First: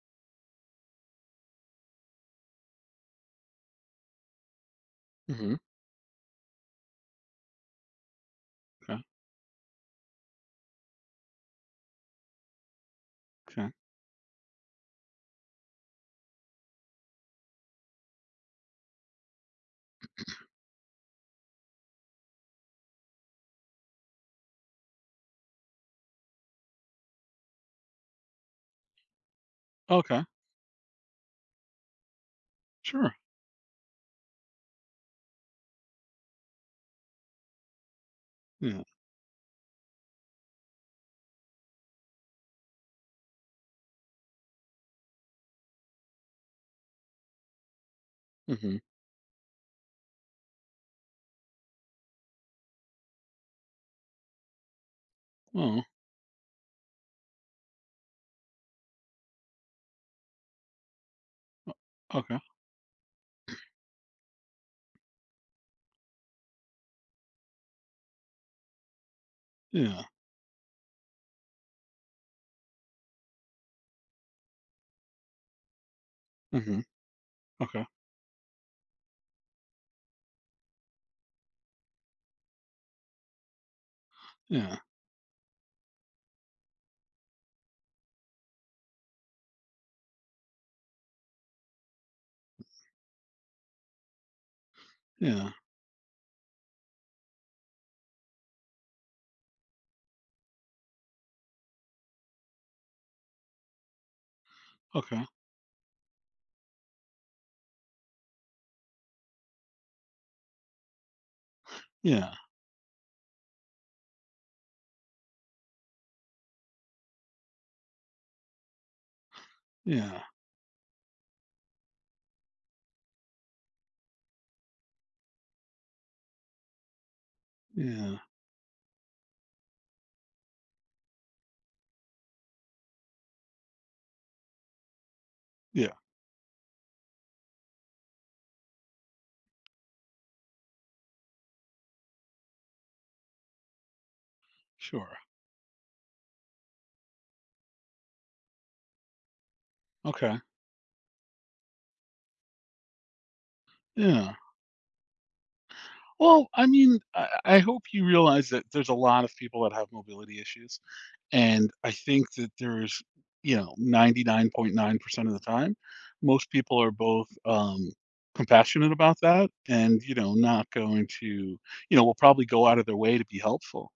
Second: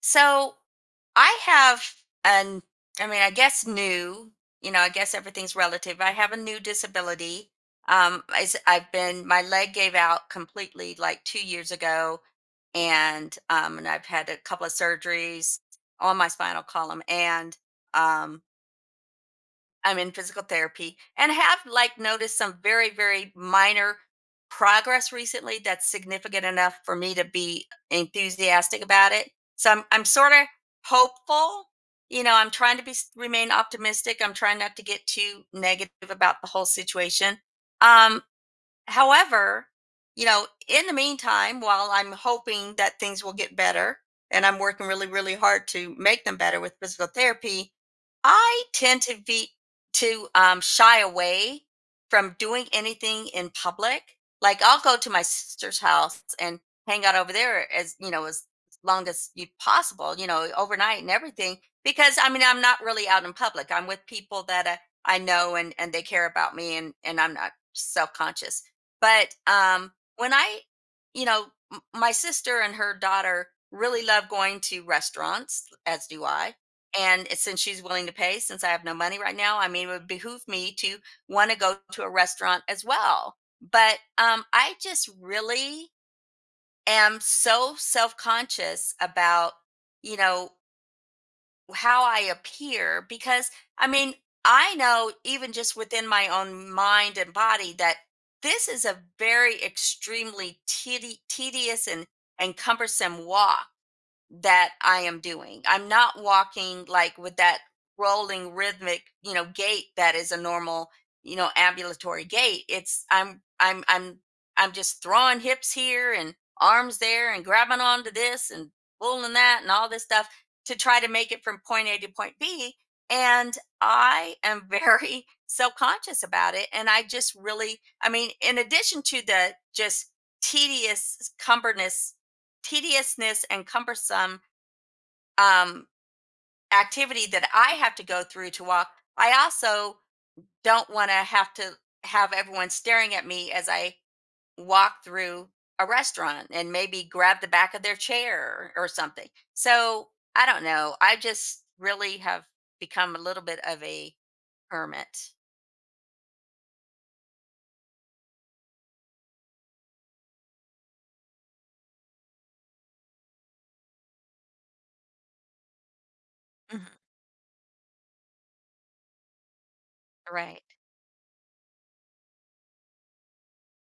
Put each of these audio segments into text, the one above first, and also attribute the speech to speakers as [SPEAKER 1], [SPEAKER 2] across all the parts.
[SPEAKER 1] So I have an, I mean, I guess new, I guess everything's
[SPEAKER 2] Mhm.
[SPEAKER 1] relative. I have a new disability. It's, I've
[SPEAKER 2] 'Kay,
[SPEAKER 1] been, my leg gave out completely like 2 years ago. And,
[SPEAKER 2] 'kay.
[SPEAKER 1] um, and I've had a couple of surgeries on my spinal column. Um, I'm in physical therapy and have like noticed some very, very minor progress recently that's significant enough for me to be enthusiastic about it. So I'm
[SPEAKER 2] Okay, okay.
[SPEAKER 1] sort of hopeful. You know, I'm trying to be
[SPEAKER 2] Sure.
[SPEAKER 1] remain optimistic. I'm trying not to get too negative about the whole situation. Um,
[SPEAKER 2] Yeah.
[SPEAKER 1] However, you know, in the meantime, while I'm hoping that things will get better and I'm working really, really hard to make them better with physical therapy, I
[SPEAKER 2] Mhm.
[SPEAKER 1] tend to be to shy away from doing anything in public. Like I'll go to my sister's
[SPEAKER 2] Oh,
[SPEAKER 1] house and hang out over there as you know as long as you possible, you know, overnight and everything. Because I
[SPEAKER 2] okay.
[SPEAKER 1] mean, I'm not really out in public. I'm with people that I know and they care about me, and I'm not self conscious. But
[SPEAKER 2] Yeah.
[SPEAKER 1] when I, you know, my sister and her daughter really love going to restaurants, as do I.
[SPEAKER 2] Mhm.
[SPEAKER 1] And since she's
[SPEAKER 2] Okay.
[SPEAKER 1] willing to pay, since I have no money right now, I mean, it would behoove me to want to go to a restaurant as well. But I
[SPEAKER 2] Yeah.
[SPEAKER 1] just really am so self conscious about, you know, how I appear because I mean, I know
[SPEAKER 2] Yeah.
[SPEAKER 1] even just within my own mind and body that this is a very extremely tedious and cumbersome walk that I am
[SPEAKER 2] Okay.
[SPEAKER 1] doing. I'm not walking like with that rolling rhythmic, you know, gait that is a normal, you know, ambulatory
[SPEAKER 2] Yeah.
[SPEAKER 1] gait. It's I'm just throwing hips here and arms there and grabbing onto this and pulling that and all this
[SPEAKER 2] Yeah.
[SPEAKER 1] stuff to try to make it from point A to point B. And I am very self-conscious about it. And I just really, I
[SPEAKER 2] Yeah.
[SPEAKER 1] mean, in addition to the just tedious cumberness tediousness and cumbersome um,
[SPEAKER 2] Yeah.
[SPEAKER 1] activity that I have to go through to walk. I also don't want to have everyone staring at me as I walk
[SPEAKER 2] Sure.
[SPEAKER 1] through a restaurant and maybe grab the back of their chair or something. So
[SPEAKER 2] Okay.
[SPEAKER 1] I don't know. I just really have become a little bit of a
[SPEAKER 2] Yeah.
[SPEAKER 1] hermit.
[SPEAKER 2] Well, I mean, I hope you realize that there's a lot of people that have mobility issues, and I think that there's, you know, 99.9% of the time, most people are
[SPEAKER 1] Mhm,
[SPEAKER 2] both, compassionate about that and, you know,
[SPEAKER 1] right,
[SPEAKER 2] not going to will probably go out of their way to be helpful.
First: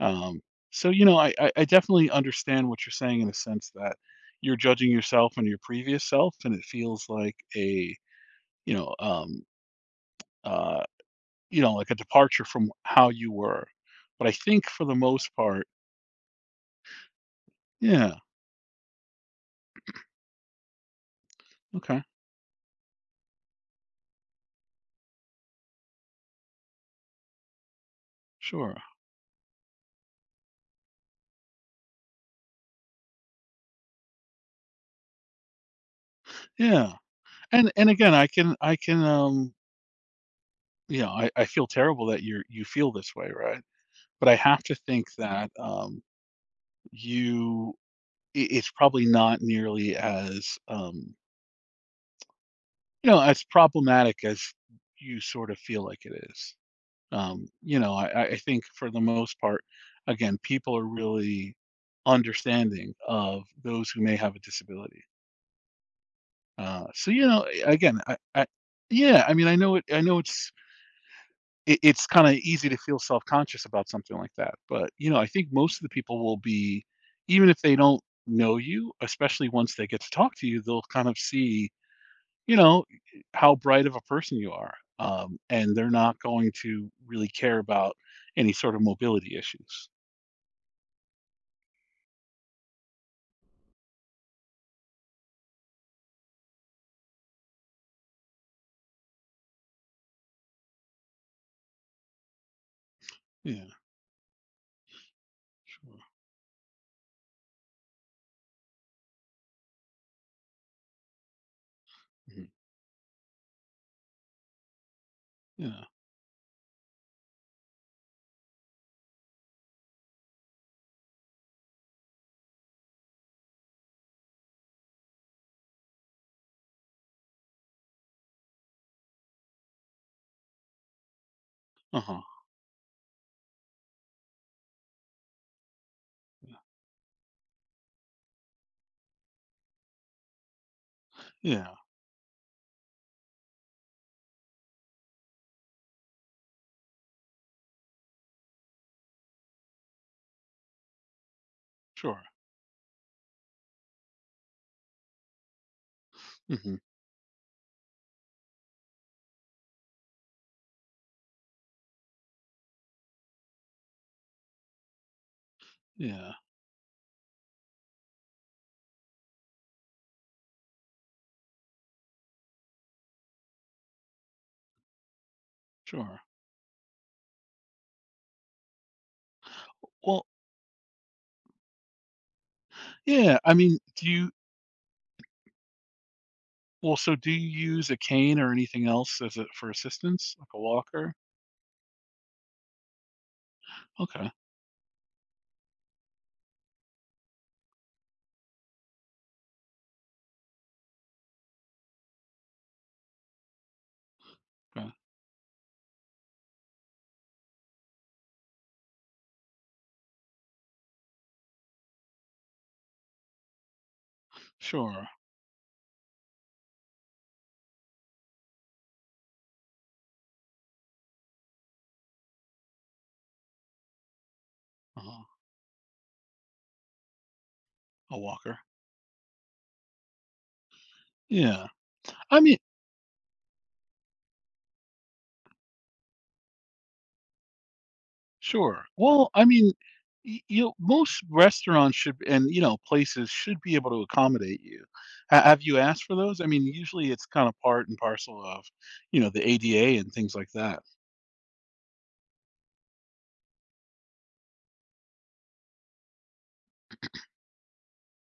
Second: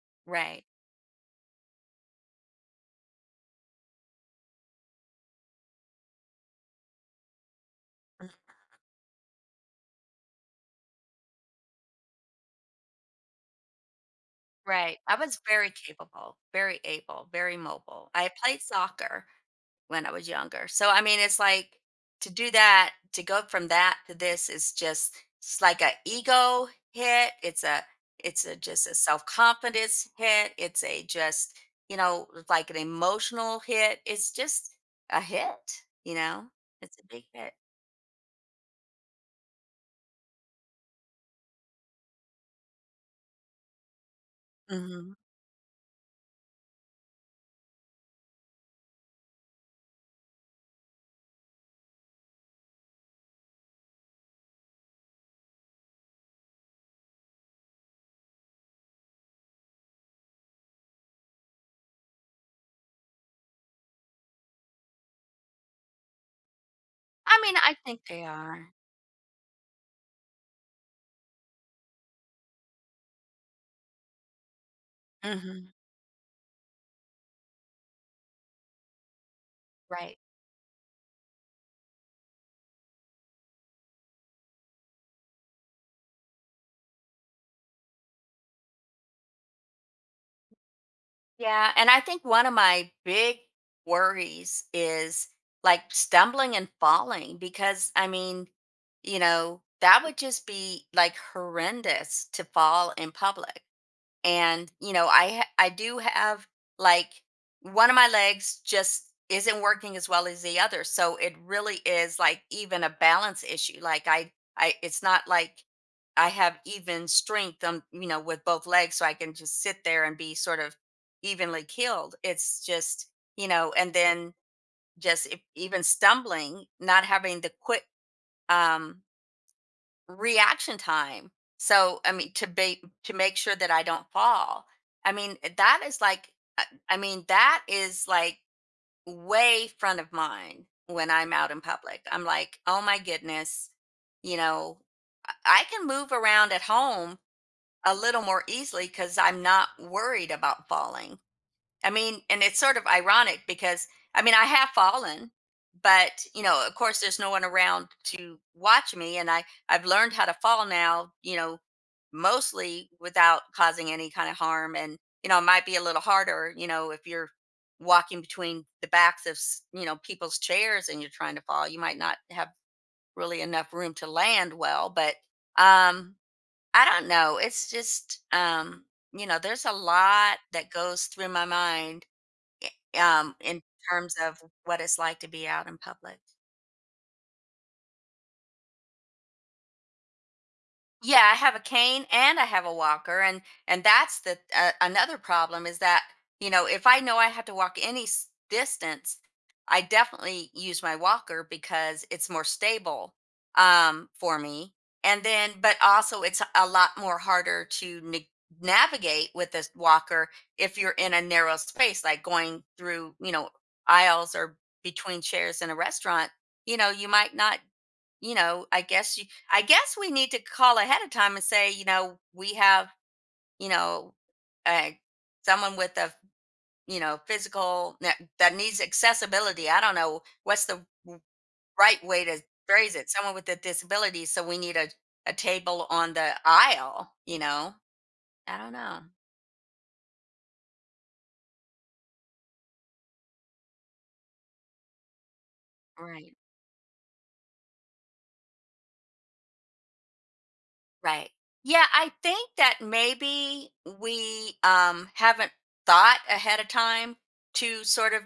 [SPEAKER 2] Um,
[SPEAKER 1] right,
[SPEAKER 2] so you know, I definitely understand what you're saying in a sense that you're judging yourself and your previous self, and it feels like a
[SPEAKER 1] mhm.
[SPEAKER 2] you know um, uh, you know like a departure from how you were. But I think for the
[SPEAKER 1] Right. I
[SPEAKER 2] most
[SPEAKER 1] was
[SPEAKER 2] part,
[SPEAKER 1] very capable, very able, very mobile.
[SPEAKER 2] yeah,
[SPEAKER 1] I played soccer when I was younger. So I mean, it's like
[SPEAKER 2] okay,
[SPEAKER 1] to do that, to go from that to this is just it's like a ego hit. It's a
[SPEAKER 2] sure,
[SPEAKER 1] just a self confidence hit. It's a just you know like an emotional hit. It's just a hit. You know,
[SPEAKER 2] yeah.
[SPEAKER 1] it's a big hit.
[SPEAKER 2] And again, I can you know I feel terrible that you feel this way, right? But I have to think
[SPEAKER 1] Hmm.
[SPEAKER 2] that you it's probably not nearly as you know, as problematic as you sort of feel like it is. You know, I think for the most part, again, people are really understanding of those who may have a disability. So you
[SPEAKER 1] I
[SPEAKER 2] know,
[SPEAKER 1] mean,
[SPEAKER 2] a-
[SPEAKER 1] I think
[SPEAKER 2] again,
[SPEAKER 1] they are.
[SPEAKER 2] yeah, I mean, I know it. I know it's kind of easy to feel self conscious about something like that, but you know, I think
[SPEAKER 1] Hmm.
[SPEAKER 2] most of the people will be, even if they don't know you, especially once they get to
[SPEAKER 1] Right.
[SPEAKER 2] talk to you, they'll kind of see you know, how bright of a person you are. And they're not going to really care about any sort of mobility issues.
[SPEAKER 1] Yeah, and I think one of my big worries is like stumbling and falling because I mean, you know, that would just be like horrendous to fall in public
[SPEAKER 2] Yeah,
[SPEAKER 1] and you know I do
[SPEAKER 2] sure.
[SPEAKER 1] have like one of my legs just isn't working as well as the other, so it really is like
[SPEAKER 2] Mhm.
[SPEAKER 1] even a balance issue like i it's not like
[SPEAKER 2] Yeah.
[SPEAKER 1] I have even strength you know with both legs so I can just sit there and be sort of evenly killed, it's just you know and then just if, even stumbling not having the quick um reaction time. So I
[SPEAKER 2] Uh-huh.
[SPEAKER 1] mean to be to make sure that I don't fall. That is like I I mean that is like way front of mind when I'm out in
[SPEAKER 2] Yeah,
[SPEAKER 1] public. I'm like, "Oh my goodness, you know, I can move around at home a little more easily cuz I'm not worried about falling." I
[SPEAKER 2] sure.
[SPEAKER 1] mean, and it's sort of ironic because I mean, I have fallen, but you know, of
[SPEAKER 2] Hmm.
[SPEAKER 1] course, there's no one around to watch me, and I've learned how to fall now. You know, mostly without causing any kind of harm, and you know, it might be a little
[SPEAKER 2] Yeah,
[SPEAKER 1] harder. You know, if you're walking between the backs of you know people's chairs and you're trying to fall, you might not have really enough room to land well. But um,
[SPEAKER 2] sure.
[SPEAKER 1] I don't know. It's just you know, there's a
[SPEAKER 2] Well,
[SPEAKER 1] lot that goes through my mind
[SPEAKER 2] yeah, I
[SPEAKER 1] in
[SPEAKER 2] mean, do
[SPEAKER 1] terms
[SPEAKER 2] you
[SPEAKER 1] of what it's like to be out in public.
[SPEAKER 2] well, so do you use a cane or anything else as a for assistance, like a walker?
[SPEAKER 1] Yeah, I have a cane and I have a walker, and that's
[SPEAKER 2] Okay.
[SPEAKER 1] the another problem is that you know if I know I have to walk any distance, I definitely use my walker because it's more stable for me.
[SPEAKER 2] Okay.
[SPEAKER 1] And then, but also it's a lot more harder to navigate with this walker if you're in a narrow space, like going through you know aisles or
[SPEAKER 2] Sure.
[SPEAKER 1] between chairs in a restaurant. You know, you might not you know, I guess you, I guess we need to call ahead of time and say, you know, we have, you know, uh,
[SPEAKER 2] Uh-huh.
[SPEAKER 1] someone with a, you know, physical that
[SPEAKER 2] A
[SPEAKER 1] that
[SPEAKER 2] walker.
[SPEAKER 1] needs accessibility. I don't know what's the
[SPEAKER 2] Yeah.
[SPEAKER 1] right way to
[SPEAKER 2] I mean,
[SPEAKER 1] phrase it. Someone with a disability, so we need a table on the aisle. You know, I don't
[SPEAKER 2] sure.
[SPEAKER 1] know.
[SPEAKER 2] Well, I mean, you know, most restaurants should and you know places should be able to accommodate you. Have you asked for
[SPEAKER 1] Right.
[SPEAKER 2] those? I mean, usually it's kind of part and parcel of, you know, the ADA and things like that.
[SPEAKER 1] Right. Yeah, I think that maybe we haven't thought ahead of time to sort of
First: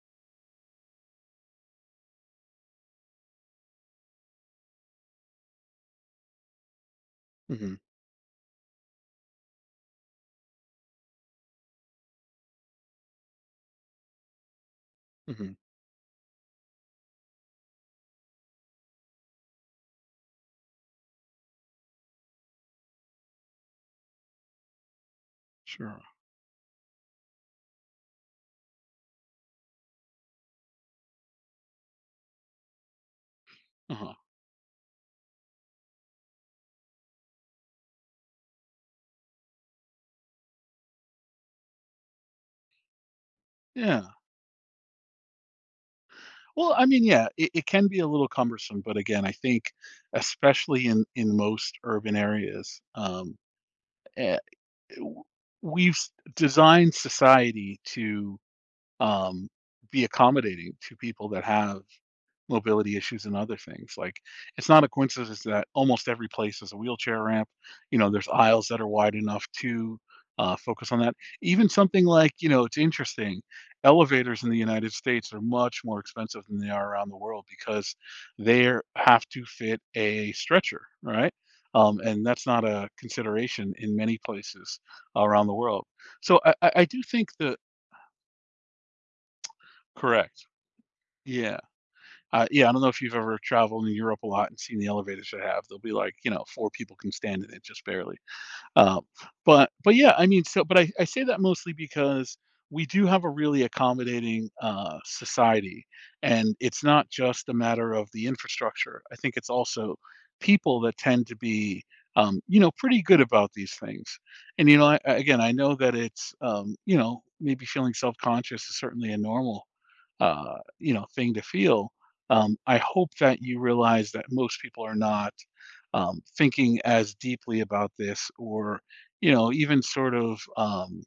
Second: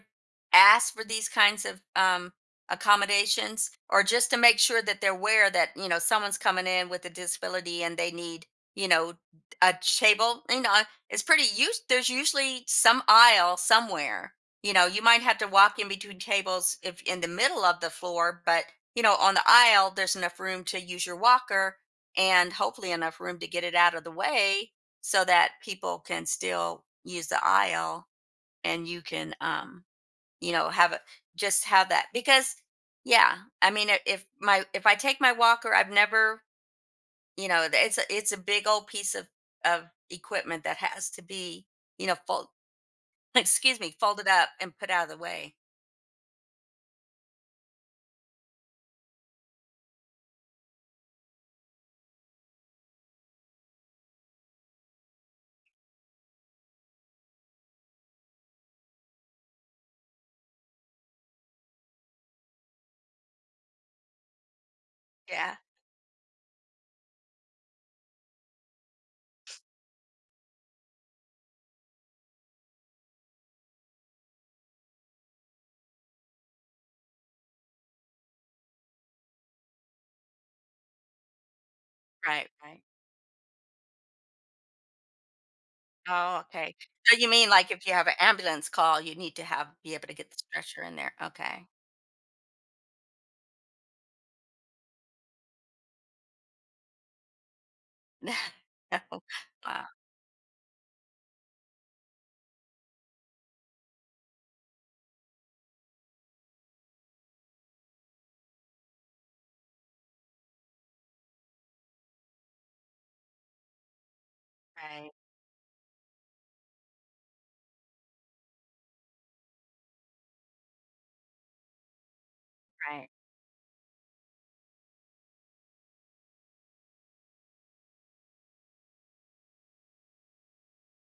[SPEAKER 1] ask for these kinds of accommodations or just to make sure that they're aware that, you know, someone's coming in with a
[SPEAKER 2] Hmm.
[SPEAKER 1] disability and they need, you know, a table. You know, it's pretty used. There's usually some aisle somewhere. You know, you might have to
[SPEAKER 2] Hmm.
[SPEAKER 1] walk in between tables if in the middle of the floor, but, you know, on the aisle, there's enough room to use your walker and hopefully enough room to get it out of the way so that people
[SPEAKER 2] Sure.
[SPEAKER 1] can still use the aisle and you can you know have it just have that because yeah
[SPEAKER 2] Uh-huh.
[SPEAKER 1] if my if I take my walker I've never you know it's a big old piece of equipment that has to be you know fold excuse me
[SPEAKER 2] Yeah.
[SPEAKER 1] folded up and put out of the way
[SPEAKER 2] Well, I mean, yeah, it can be a little cumbersome, but again, I think especially in most urban areas, eh, w- we've s- designed society to um, be accommodating to people that have mobility issues and other things. Like, it's not a coincidence
[SPEAKER 1] yeah
[SPEAKER 2] that almost every place is a wheelchair ramp. You know, there's aisles that are wide enough to focus on that. Even something like, you know, it's interesting. Elevators in the United States are much more expensive than they are around the world because they have to fit a stretcher, right? And
[SPEAKER 1] right
[SPEAKER 2] that's not
[SPEAKER 1] right
[SPEAKER 2] a consideration in many places around the world.
[SPEAKER 1] oh
[SPEAKER 2] So I, I
[SPEAKER 1] okay
[SPEAKER 2] I do
[SPEAKER 1] so you
[SPEAKER 2] think
[SPEAKER 1] mean
[SPEAKER 2] that.
[SPEAKER 1] like if you have an ambulance call you need to have be able to get the
[SPEAKER 2] Correct.
[SPEAKER 1] stretcher in there
[SPEAKER 2] Yeah.
[SPEAKER 1] okay
[SPEAKER 2] Yeah, I don't know if you've ever traveled in Europe a lot and seen the elevators they have. They'll be like, you know, four people can stand in it just barely. Um, but
[SPEAKER 1] Wow,
[SPEAKER 2] but yeah, I mean, so but I say that mostly because we do have a really accommodating, society, and it's not just a matter of the infrastructure. I think it's also people that tend to be, you know, pretty good about these things. And, you know,
[SPEAKER 1] right,
[SPEAKER 2] again, I know that it's, you know, maybe feeling self-conscious is certainly a normal you know, thing to feel. I
[SPEAKER 1] right,
[SPEAKER 2] hope that you realize that most people are not thinking as deeply about this, or you know, even sort of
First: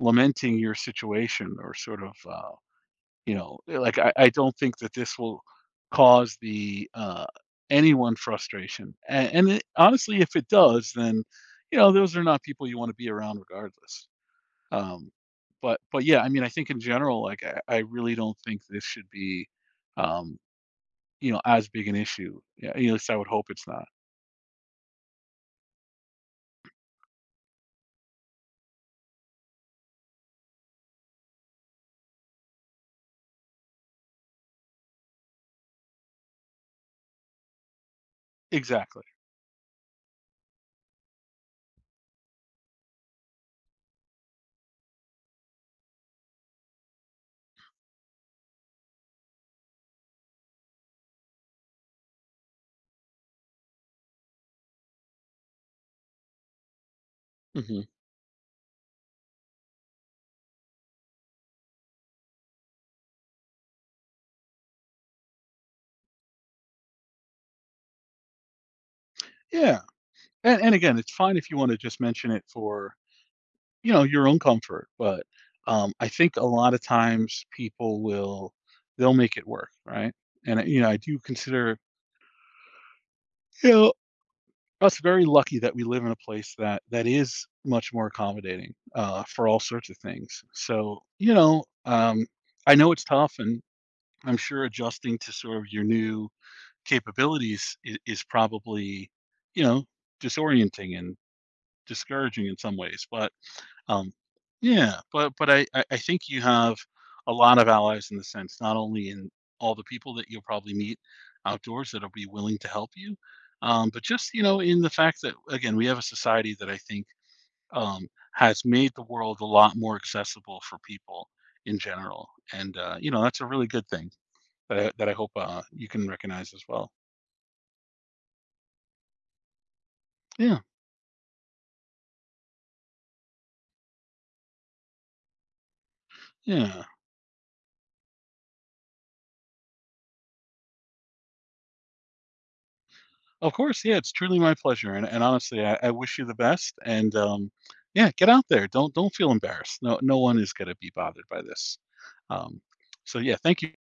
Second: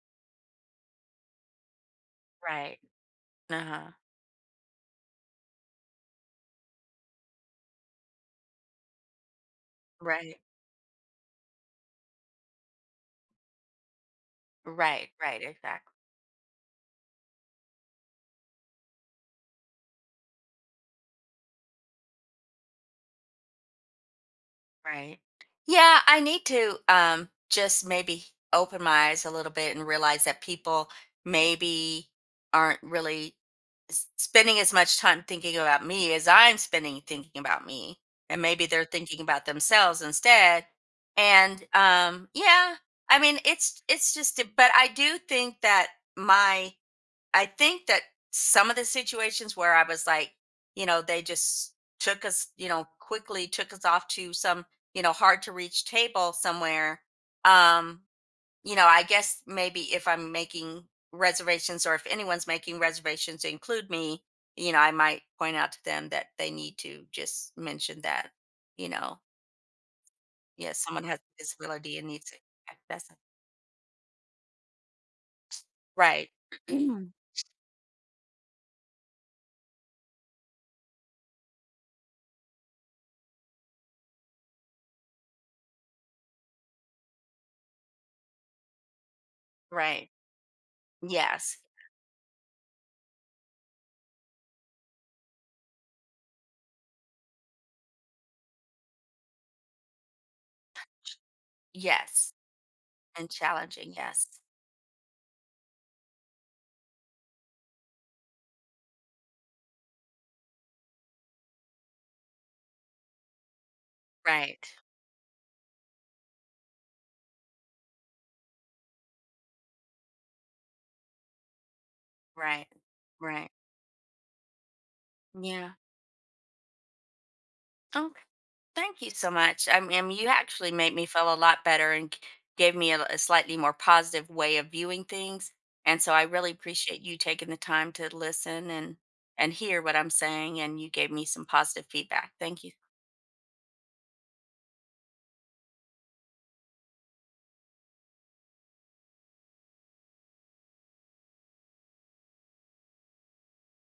[SPEAKER 2] lamenting your situation, or sort of
[SPEAKER 1] right.
[SPEAKER 2] you know,
[SPEAKER 1] Uh-huh.
[SPEAKER 2] like I don't think that this will cause the anyone frustration. And it, honestly, if
[SPEAKER 1] Right.
[SPEAKER 2] it does, then you know, those are not people you want to be around, regardless.
[SPEAKER 1] Right,
[SPEAKER 2] Um,
[SPEAKER 1] right,
[SPEAKER 2] but
[SPEAKER 1] exactly.
[SPEAKER 2] but yeah, I mean, I think in general, like I really don't think this should be, um, you know, as big an issue. Yeah, at least I would hope it's not.
[SPEAKER 1] Right. Yeah, I need to just maybe open my eyes a little bit and realize that people maybe aren't really spending as much time thinking about me as I'm spending thinking about me. And maybe they're
[SPEAKER 2] Exactly.
[SPEAKER 1] thinking about themselves instead. And yeah, I mean it's just but I do think that my I think that some of the situations where I was like, you know, they just took us, you know, quickly took us off to some, you know, hard to reach table somewhere.
[SPEAKER 2] Hmm.
[SPEAKER 1] Um, you know, I guess maybe if I'm making reservations or if anyone's making reservations to include me, you know, I might point out to them that they need to just mention that, you know,
[SPEAKER 2] Yeah, and
[SPEAKER 1] yes,
[SPEAKER 2] again,
[SPEAKER 1] someone
[SPEAKER 2] it's
[SPEAKER 1] has
[SPEAKER 2] fine
[SPEAKER 1] a
[SPEAKER 2] if you want to
[SPEAKER 1] disability
[SPEAKER 2] just
[SPEAKER 1] and needs
[SPEAKER 2] mention
[SPEAKER 1] to.
[SPEAKER 2] it for
[SPEAKER 1] That's
[SPEAKER 2] you know your own comfort, but I
[SPEAKER 1] right.
[SPEAKER 2] think a lot of times people will they'll make it work, right? And you know, I do consider you know. Us very lucky that we live in a place that is much more accommodating for all sorts of
[SPEAKER 1] Right.
[SPEAKER 2] things. So you
[SPEAKER 1] Yes.
[SPEAKER 2] know, I know it's tough, and I'm sure adjusting to sort of your new capabilities is probably you know disorienting and
[SPEAKER 1] Yes.
[SPEAKER 2] discouraging in some ways.
[SPEAKER 1] And
[SPEAKER 2] But
[SPEAKER 1] challenging.
[SPEAKER 2] um,
[SPEAKER 1] Yes.
[SPEAKER 2] yeah, but I think you have a lot of allies in the sense, not only in all the people that you'll probably meet outdoors that'll be willing to help you, but just you know
[SPEAKER 1] Right,
[SPEAKER 2] in the fact that again we have a society that I think um, has made the world a lot more accessible for people in general,
[SPEAKER 1] right,
[SPEAKER 2] and you know that's a
[SPEAKER 1] right.
[SPEAKER 2] really good thing that that I hope
[SPEAKER 1] Yeah.
[SPEAKER 2] you can recognize as well.
[SPEAKER 1] Okay. Thank you so much. I mean, you
[SPEAKER 2] Yeah,
[SPEAKER 1] actually made me feel a lot better and gave me a slightly more positive way of viewing things. And so I really
[SPEAKER 2] yeah.
[SPEAKER 1] appreciate you taking the time to listen and hear what I'm saying. And you gave me some positive feedback. Thank you.
[SPEAKER 2] Of course, yeah, it's truly my pleasure, and honestly, I wish you the best, and, yeah, get out there, don't feel embarrassed, no one is gonna be bothered by this, um, so yeah, thank you